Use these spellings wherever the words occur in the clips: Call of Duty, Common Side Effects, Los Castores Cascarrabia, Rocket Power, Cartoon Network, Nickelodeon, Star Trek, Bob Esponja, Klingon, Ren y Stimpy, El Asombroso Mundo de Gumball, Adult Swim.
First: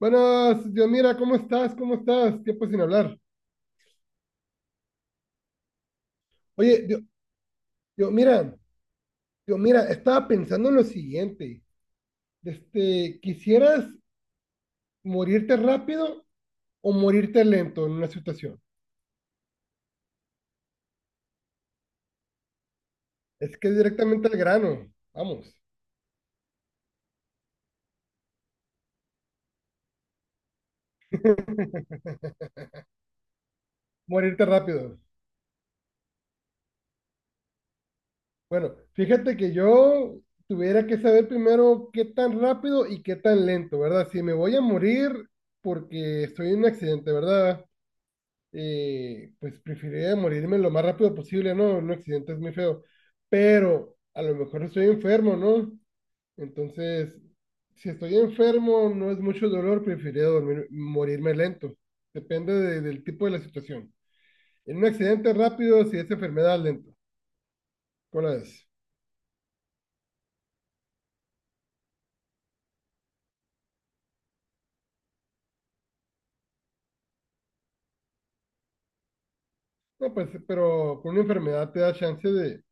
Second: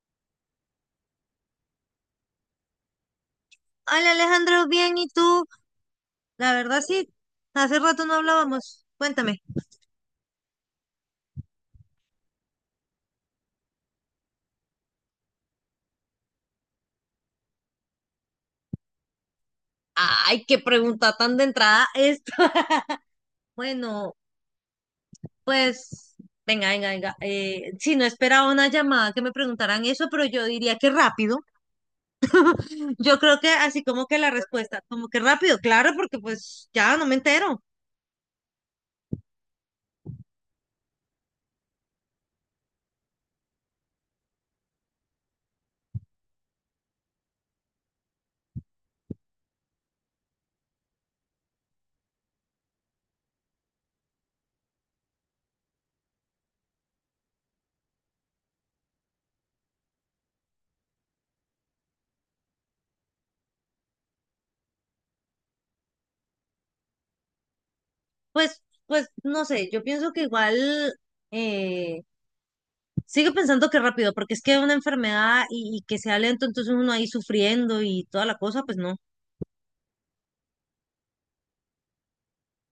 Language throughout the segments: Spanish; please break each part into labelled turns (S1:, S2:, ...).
S1: Buenas, Dios mira, ¿cómo estás? ¿Cómo estás? Tiempo sin hablar.
S2: Hola Alejandro, bien, ¿y tú? La verdad
S1: Oye,
S2: sí, hace rato
S1: Dios
S2: no
S1: mira,
S2: hablábamos. Cuéntame.
S1: Dios mira, estaba pensando en lo siguiente. Este, ¿quisieras morirte rápido o morirte lento en una situación?
S2: Ay, qué pregunta tan de entrada esta.
S1: Es que es
S2: Bueno,
S1: directamente al grano. Vamos,
S2: pues, venga, venga, venga. Sí, no esperaba una llamada que me preguntaran eso, pero yo diría que rápido. Yo creo que así como que la
S1: morirte
S2: respuesta,
S1: rápido.
S2: como que rápido, claro, porque pues ya no me entero.
S1: Bueno, fíjate que yo tuviera que saber primero qué tan rápido y qué tan lento, ¿verdad? Si me voy a morir porque estoy en un accidente, ¿verdad? Pues preferiría morirme lo más rápido posible, ¿no? Un accidente es muy feo, pero a lo mejor estoy enfermo, ¿no? Entonces, si estoy enfermo, no es mucho dolor, preferiría morirme lento. Depende del tipo de la situación. En un accidente rápido, si es enfermedad, lento. ¿Cuál
S2: Pues,
S1: es?
S2: pues, no sé, yo pienso que igual, eh, sigue pensando que rápido, porque es que una enfermedad y que sea lento, entonces uno ahí sufriendo y toda la cosa, pues no,
S1: No, pues, pero con una enfermedad te da chance de,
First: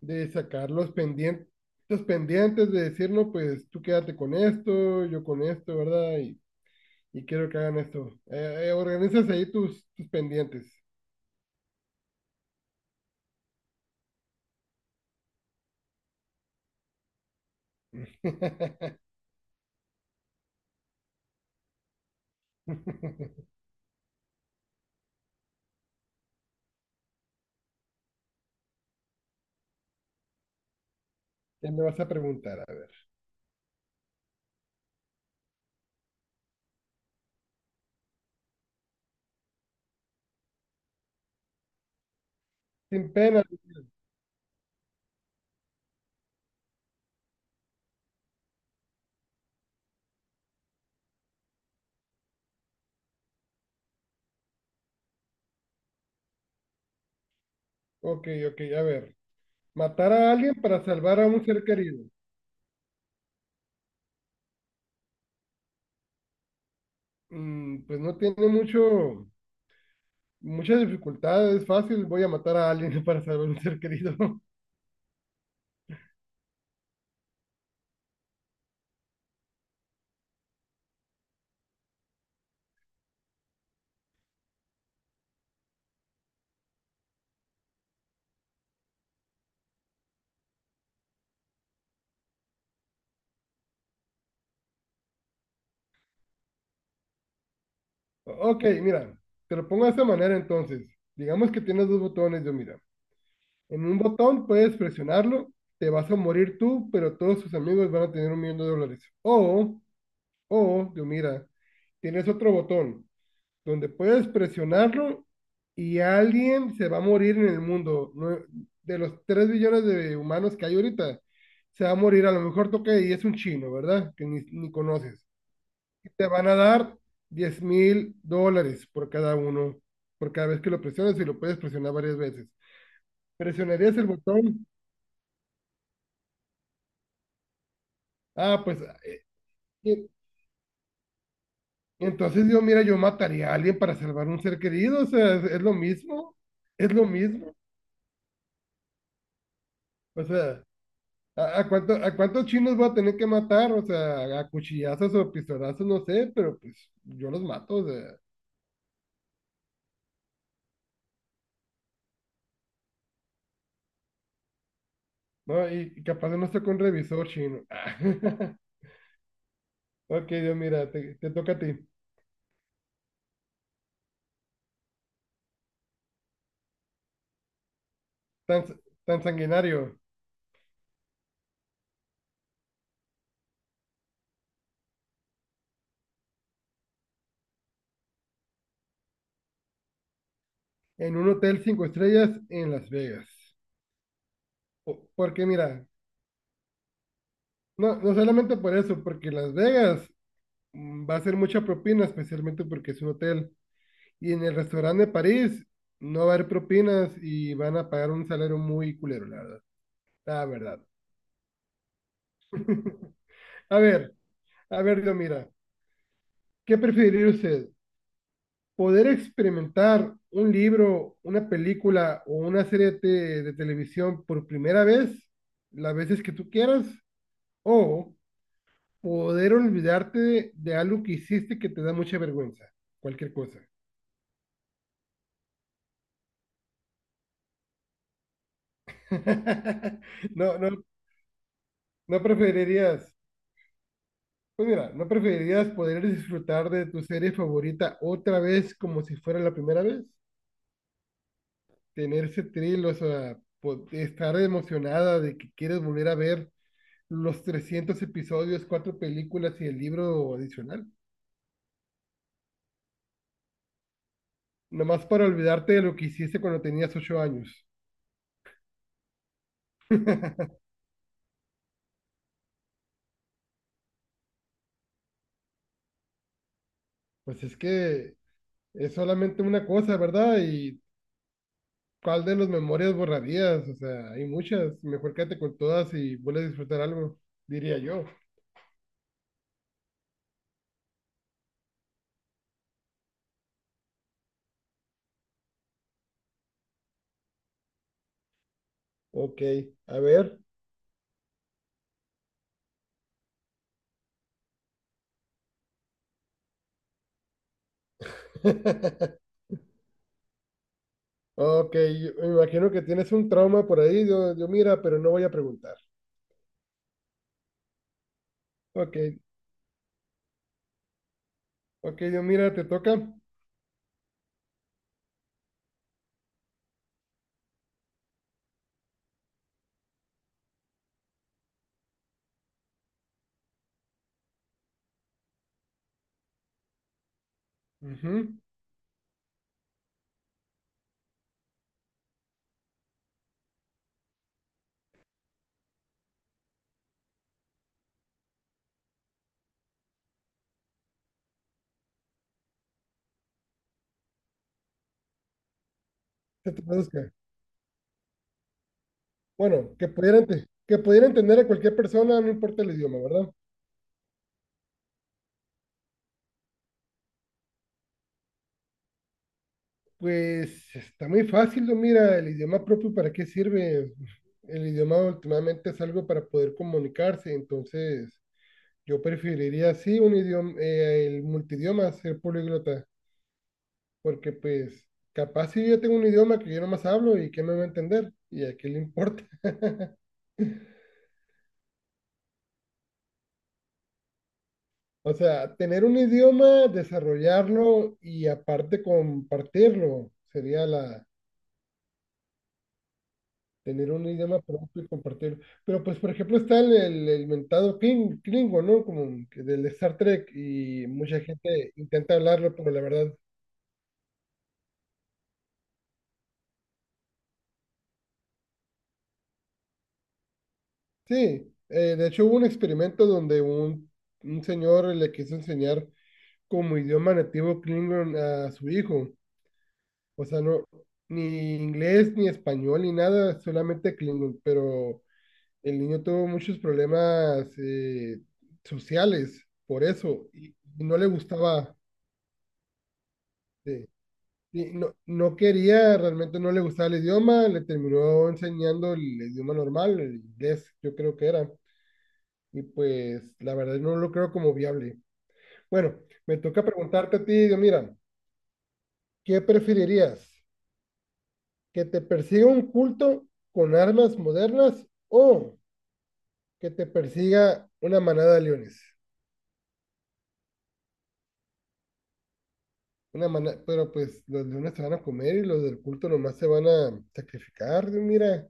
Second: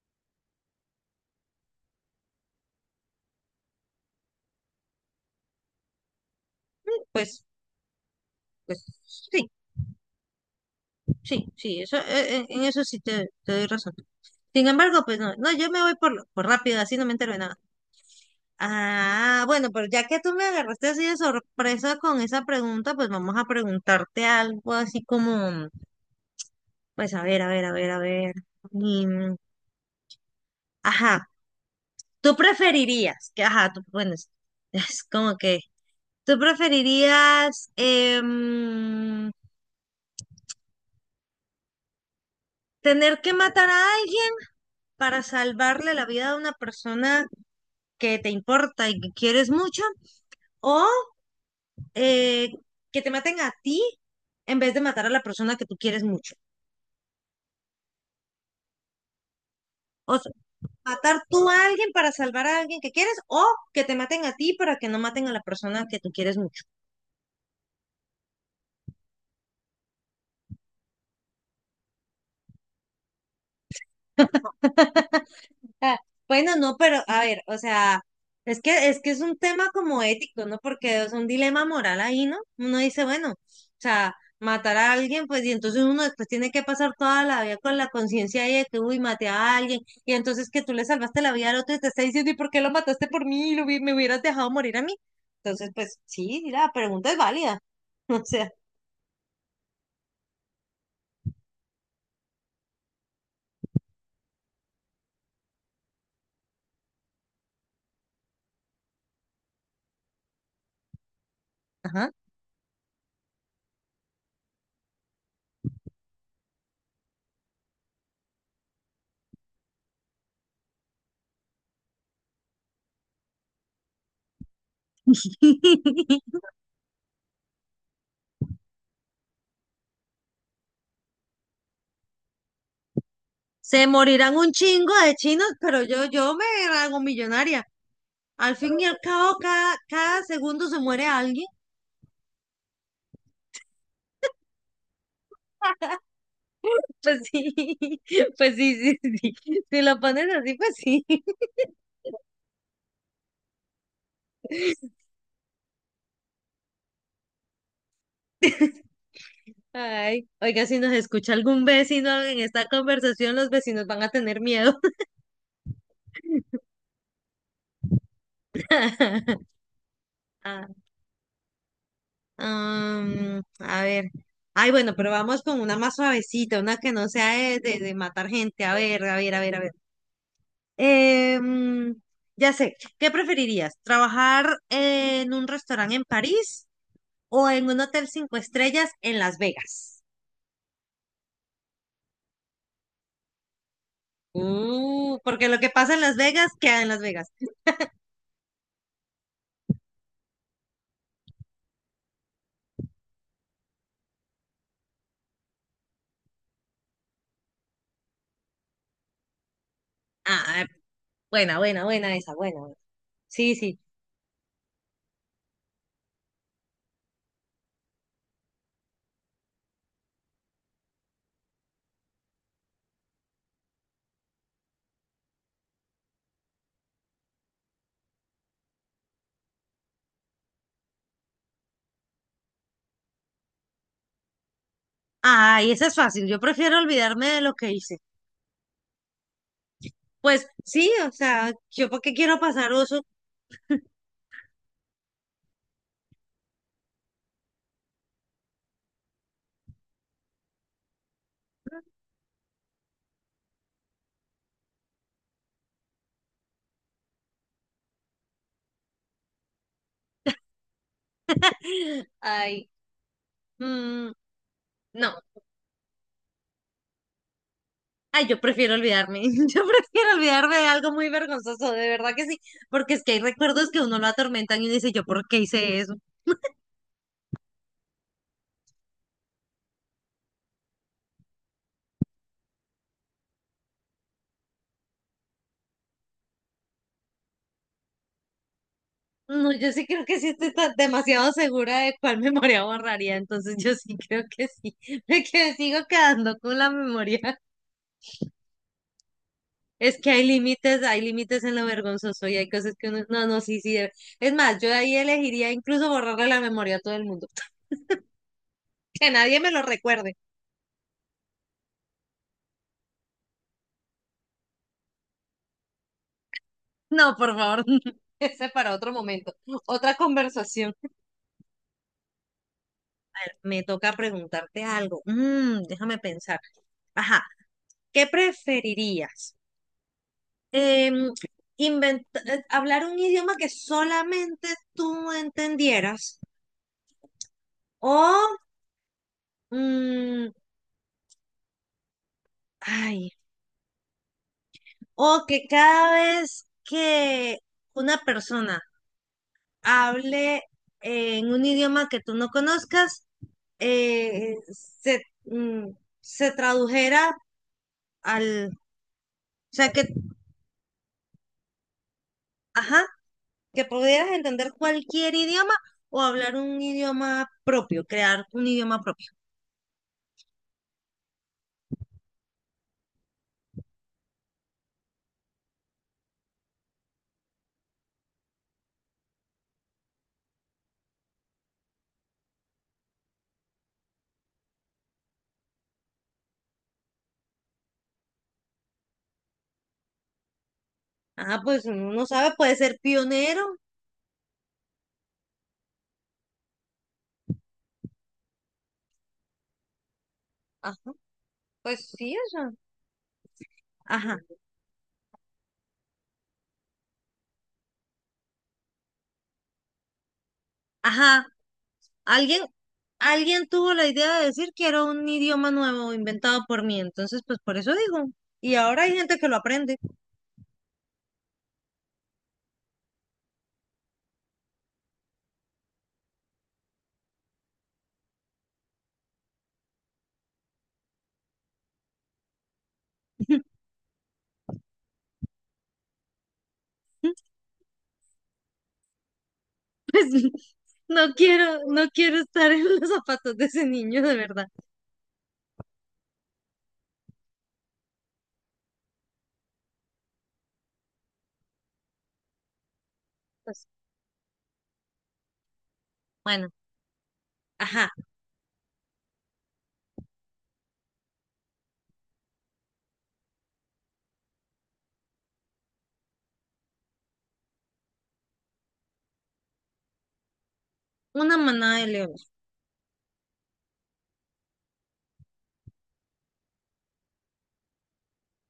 S1: de sacar los pendientes de decir, no, pues tú quédate con esto, yo con esto, ¿verdad? Y
S2: pues,
S1: quiero que hagan eso.
S2: pues
S1: Organizas
S2: sí,
S1: ahí tus pendientes.
S2: sí, sí, eso, en eso sí te doy razón. Sin embargo, pues no, no, yo me voy por rápido, así no me entero de nada.
S1: ¿Qué
S2: Ah, bueno, pero ya que tú me agarraste así de sorpresa con esa pregunta, pues vamos a preguntarte algo así como, pues a ver, a ver, a ver, a ver. Y, mm, ajá,
S1: me vas a
S2: ¿tú
S1: preguntar? A ver.
S2: preferirías que, ajá, tú, bueno, es es como que... ¿Tú preferirías
S1: Sin
S2: tener que
S1: pena.
S2: matar a alguien para salvarle la vida a una persona que te importa y que quieres mucho? ¿O eh, que te maten a ti en vez de matar a la persona que tú quieres mucho?
S1: Ok, ok, a ver. Matar
S2: O sea,
S1: a alguien para
S2: matar
S1: salvar a
S2: tú
S1: un
S2: a
S1: ser
S2: alguien
S1: querido.
S2: para salvar a alguien que quieres o que te maten a ti para que no maten a la persona que tú quieres mucho.
S1: Mm, pues no tiene muchas dificultades. Es fácil, voy a matar a alguien para salvar a un ser querido.
S2: Ah, bueno, no, pero a ver, o sea, es que es un tema como ético, ¿no? Porque es un dilema moral ahí, ¿no? Uno dice, bueno, o sea, matar a alguien, pues, y entonces uno después tiene que pasar toda la vida con la conciencia ahí de que, uy, maté a alguien, y entonces que tú le salvaste la vida al otro y te está diciendo, ¿y por qué lo mataste por mí? Me hubieras dejado morir a mí. Entonces, pues, sí, sí, la pregunta es válida. O sea,
S1: Ok, mira, te lo pongo de esta manera entonces. Digamos que tienes dos botones, yo mira. En un botón puedes presionarlo, te vas a morir tú, pero todos tus amigos van a tener 1 millón de dólares. O yo mira,
S2: ajá.
S1: tienes otro botón donde puedes presionarlo y alguien se va a morir en el mundo. De los 3 billones de humanos que hay ahorita, se va a morir. A lo mejor toca y es un chino, ¿verdad? Que ni conoces. Y te van a dar 10.000 dólares por cada uno, por cada vez que lo presiones y lo puedes presionar varias veces.
S2: Se
S1: ¿Presionarías el
S2: morirán un
S1: botón?
S2: chingo de chinos, pero yo me hago millonaria. Al
S1: Ah,
S2: fin
S1: pues
S2: y al cabo, cada,
S1: eh,
S2: cada segundo se muere alguien.
S1: Entonces yo, mira, yo mataría a alguien para salvar un ser querido, o sea, es lo
S2: Pues
S1: mismo,
S2: sí, pues sí, sí, sí. Si lo
S1: o
S2: pones así,
S1: sea,
S2: pues sí.
S1: a a cuántos chinos voy a tener que matar? O sea, a cuchillazos o pistolazos, no sé, pero pues yo los mato, o sea,
S2: Ay, oiga, si nos escucha algún vecino en esta conversación, los vecinos van a tener miedo.
S1: ¿no? Y capaz de no estoy con revisor chino. Ok, Dios,
S2: Ah,
S1: mira, te toca a ti.
S2: a ver. Ay, bueno, pero vamos con una más suavecita, una que no sea de matar
S1: Tan,
S2: gente. A ver, a
S1: tan
S2: ver, a ver, a ver.
S1: sanguinario,
S2: Em, ya sé, ¿qué preferirías? ¿Trabajar en un restaurante en París o en un hotel 5 estrellas en Las Vegas?
S1: en un hotel cinco estrellas en Las Vegas. Porque
S2: Porque lo
S1: mira,
S2: que pasa en Las Vegas queda en Las Vegas.
S1: no, no solamente por eso, porque Las Vegas va a ser mucha propina, especialmente porque es un hotel. Y en el restaurante de París no va a haber propinas y van a pagar un salario muy culero, la verdad. La
S2: Ah,
S1: verdad.
S2: buena, buena, buena esa, buena, buena. Sí, sí.
S1: A ver, a ver, yo mira, ¿qué preferiría usted? ¿Poder experimentar un libro, una película o una serie de, de televisión por primera vez, las veces que tú quieras? ¿O poder olvidarte de algo que hiciste que te da mucha vergüenza? Cualquier cosa.
S2: Ay, esa es fácil. Yo prefiero olvidarme de lo que hice. Pues
S1: No, no,
S2: sí, o sea, yo por qué
S1: ¿No
S2: quiero pasar oso.
S1: preferirías, ¿no preferirías poder disfrutar de tu serie favorita otra vez como si fuera la primera vez? Tener ese thrill, o sea, estar emocionada de que quieres volver a ver los 300 episodios, cuatro películas y el libro adicional.
S2: Ay, mm,
S1: Nomás
S2: no.
S1: para olvidarte de lo que hiciste cuando tenías 8 años.
S2: Ay, yo prefiero olvidarme. Yo prefiero olvidarme de algo muy vergonzoso, de verdad que sí. Porque es que hay recuerdos que a uno lo atormentan y uno dice, ¿yo por qué hice eso?
S1: Pues es que es solamente una cosa, ¿verdad? ¿Y cuál de las memorias borrarías? O sea, hay muchas. Mejor quédate con todas y vuelve a disfrutar algo, diría yo.
S2: No, yo sí creo que sí demasiado segura de cuál memoria borraría, entonces yo sí creo que sí, de que sigo quedando con la memoria.
S1: Ok,
S2: Es
S1: a
S2: que
S1: ver.
S2: hay límites en lo vergonzoso y hay cosas que uno, no, no, sí, sí, de- Es más, yo ahí elegiría incluso borrarle la memoria a todo el mundo, que nadie me lo recuerde.
S1: Ok, yo me imagino que tienes un trauma por ahí, yo mira, pero no voy a preguntar.
S2: No, por favor, ese para otro
S1: Ok,
S2: momento, otra conversación.
S1: ok, yo mira, te toca.
S2: A ver, me toca preguntarte algo. Mm, déjame pensar. Ajá, ¿qué preferirías? em, hablar un idioma que solamente tú entendieras o,
S1: Ujú,
S2: mm, ay, o que cada vez que una persona hable en un idioma que tú no conozcas, eh, se, mm, se
S1: ¿qué te traduzca?
S2: tradujera al, o sea,
S1: Bueno,
S2: que,
S1: que pudiera, que pudiera entender a cualquier persona, no importa el
S2: ajá,
S1: idioma, ¿verdad?
S2: que pudieras entender cualquier idioma o hablar un idioma propio, crear un idioma propio.
S1: Pues está muy fácil, yo mira, el idioma propio, ¿para qué sirve? El idioma últimamente es algo para poder comunicarse, entonces yo preferiría, sí, un idioma, el multidioma, ser políglota. Porque pues capaz si yo tengo un idioma que yo nomás hablo y que no me va a entender y a qué le importa.
S2: Ajá, pues uno no sabe, puede ser pionero.
S1: O sea, tener un idioma, desarrollarlo y aparte compartirlo sería
S2: Ajá,
S1: la
S2: pues sí, o
S1: tener un
S2: ajá,
S1: idioma propio y compartirlo. Pero pues por ejemplo está el mentado Klingon, ¿no? Como que del Star Trek y mucha
S2: ajá.
S1: gente intenta
S2: Alguien,
S1: hablarlo, pero la verdad,
S2: alguien tuvo la idea de decir que era un idioma nuevo inventado por mí, entonces pues por eso digo. Y ahora hay gente que lo aprende.
S1: sí. De hecho hubo un experimento donde un señor le quiso enseñar como idioma nativo Klingon a su hijo. O sea, no, ni inglés, ni español, ni nada, solamente Klingon. Pero el niño tuvo muchos problemas sociales por
S2: Pues
S1: eso y no le
S2: no quiero,
S1: gustaba.
S2: no quiero estar en los zapatos de ese
S1: eh,
S2: niño, de verdad.
S1: y no quería, realmente no le gustaba el idioma, le terminó enseñando el idioma normal, el inglés, yo creo que era. Y pues la
S2: Pues
S1: verdad no lo creo como viable. Bueno, me
S2: bueno,
S1: toca preguntarte a ti, Dios,
S2: ajá.
S1: mira, ¿qué preferirías? Que te persiga un culto con armas modernas o que te persiga una manada de leones.
S2: Una manada de leones.
S1: Una manada, pero pues los leones se van a comer y los del culto nomás se van a sacrificar. Digo,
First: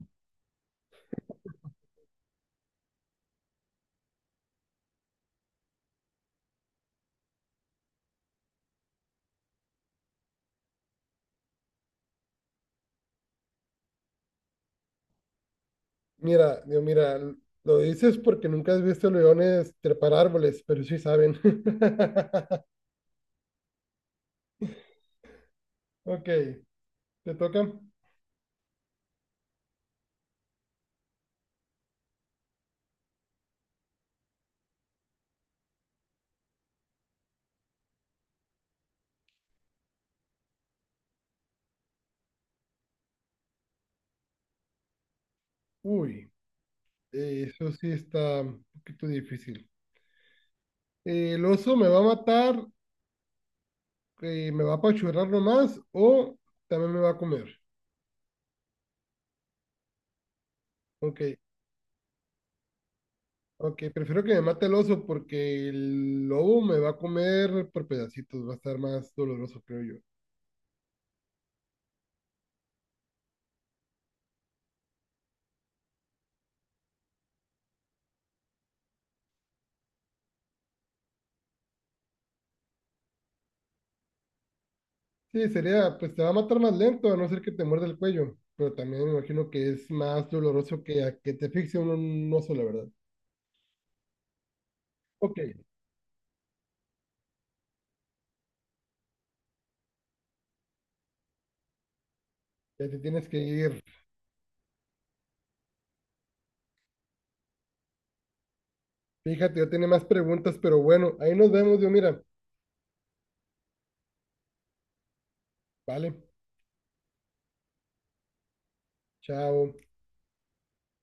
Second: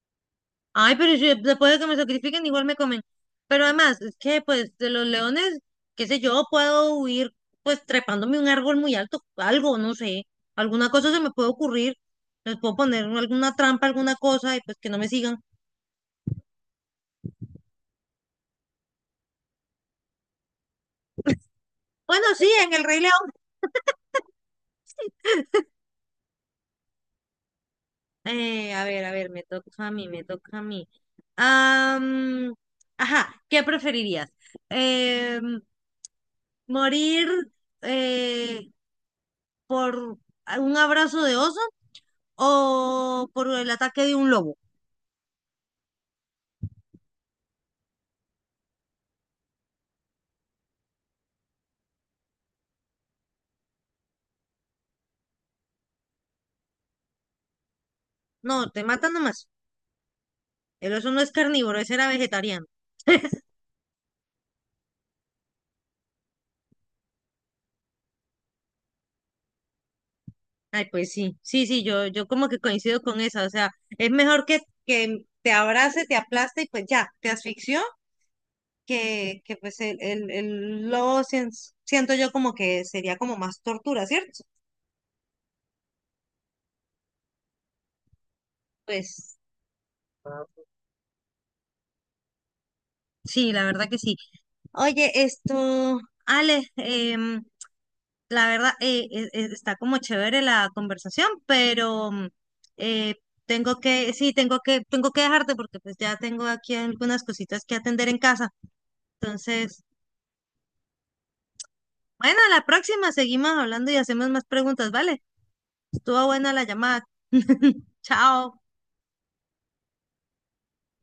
S2: Ay, pero si después de que me sacrifiquen, igual me comen. Pero además, es que pues de los leones, qué sé yo, puedo huir pues trepándome un árbol muy alto, algo, no sé, alguna cosa se me puede ocurrir. Les puedo poner alguna trampa, alguna cosa y pues que no me sigan.
S1: mira, lo dices porque nunca has visto leones trepar árboles, pero sí saben.
S2: Bueno, sí, en el Rey León.
S1: Ok, te toca.
S2: A ver, me toca a mí, me toca a mí. Am, ajá, ¿qué preferirías? Em, ¿Morir eh, por un abrazo de oso o por el ataque de un lobo?
S1: Uy, eso sí está un poquito difícil. ¿El oso me va a matar, me va a apachurrar nomás o también me va a comer?
S2: No, te matan nomás. El oso no
S1: Ok,
S2: es carnívoro, ese era vegetariano.
S1: ok, prefiero que me mate el oso porque el lobo me va a comer por pedacitos, va a estar más doloroso, creo yo.
S2: Ay, pues sí, sí, sí, yo como que coincido con esa. O sea, es mejor que te abrace, te aplaste y pues ya, te asfixió, que pues el lobo siento yo como que sería como más tortura, ¿cierto?
S1: Sí, sería, pues te va a matar más lento, a no ser que te muerda el cuello, pero también me
S2: Pues
S1: imagino que es más doloroso que a que te asfixie un oso, la verdad.
S2: sí, la verdad que sí. Oye,
S1: Ok,
S2: esto, Ale, la verdad, está como chévere la conversación, pero
S1: ya te
S2: eh,
S1: tienes que
S2: tengo
S1: ir.
S2: que, sí, tengo que dejarte porque pues ya tengo aquí algunas cositas que atender en casa.
S1: Fíjate, yo
S2: Entonces,
S1: tenía más preguntas, pero bueno, ahí nos vemos, yo mira.
S2: bueno, a la próxima seguimos hablando y hacemos más preguntas, ¿vale?
S1: Vale,
S2: Estuvo buena la llamada. Chao.
S1: chao.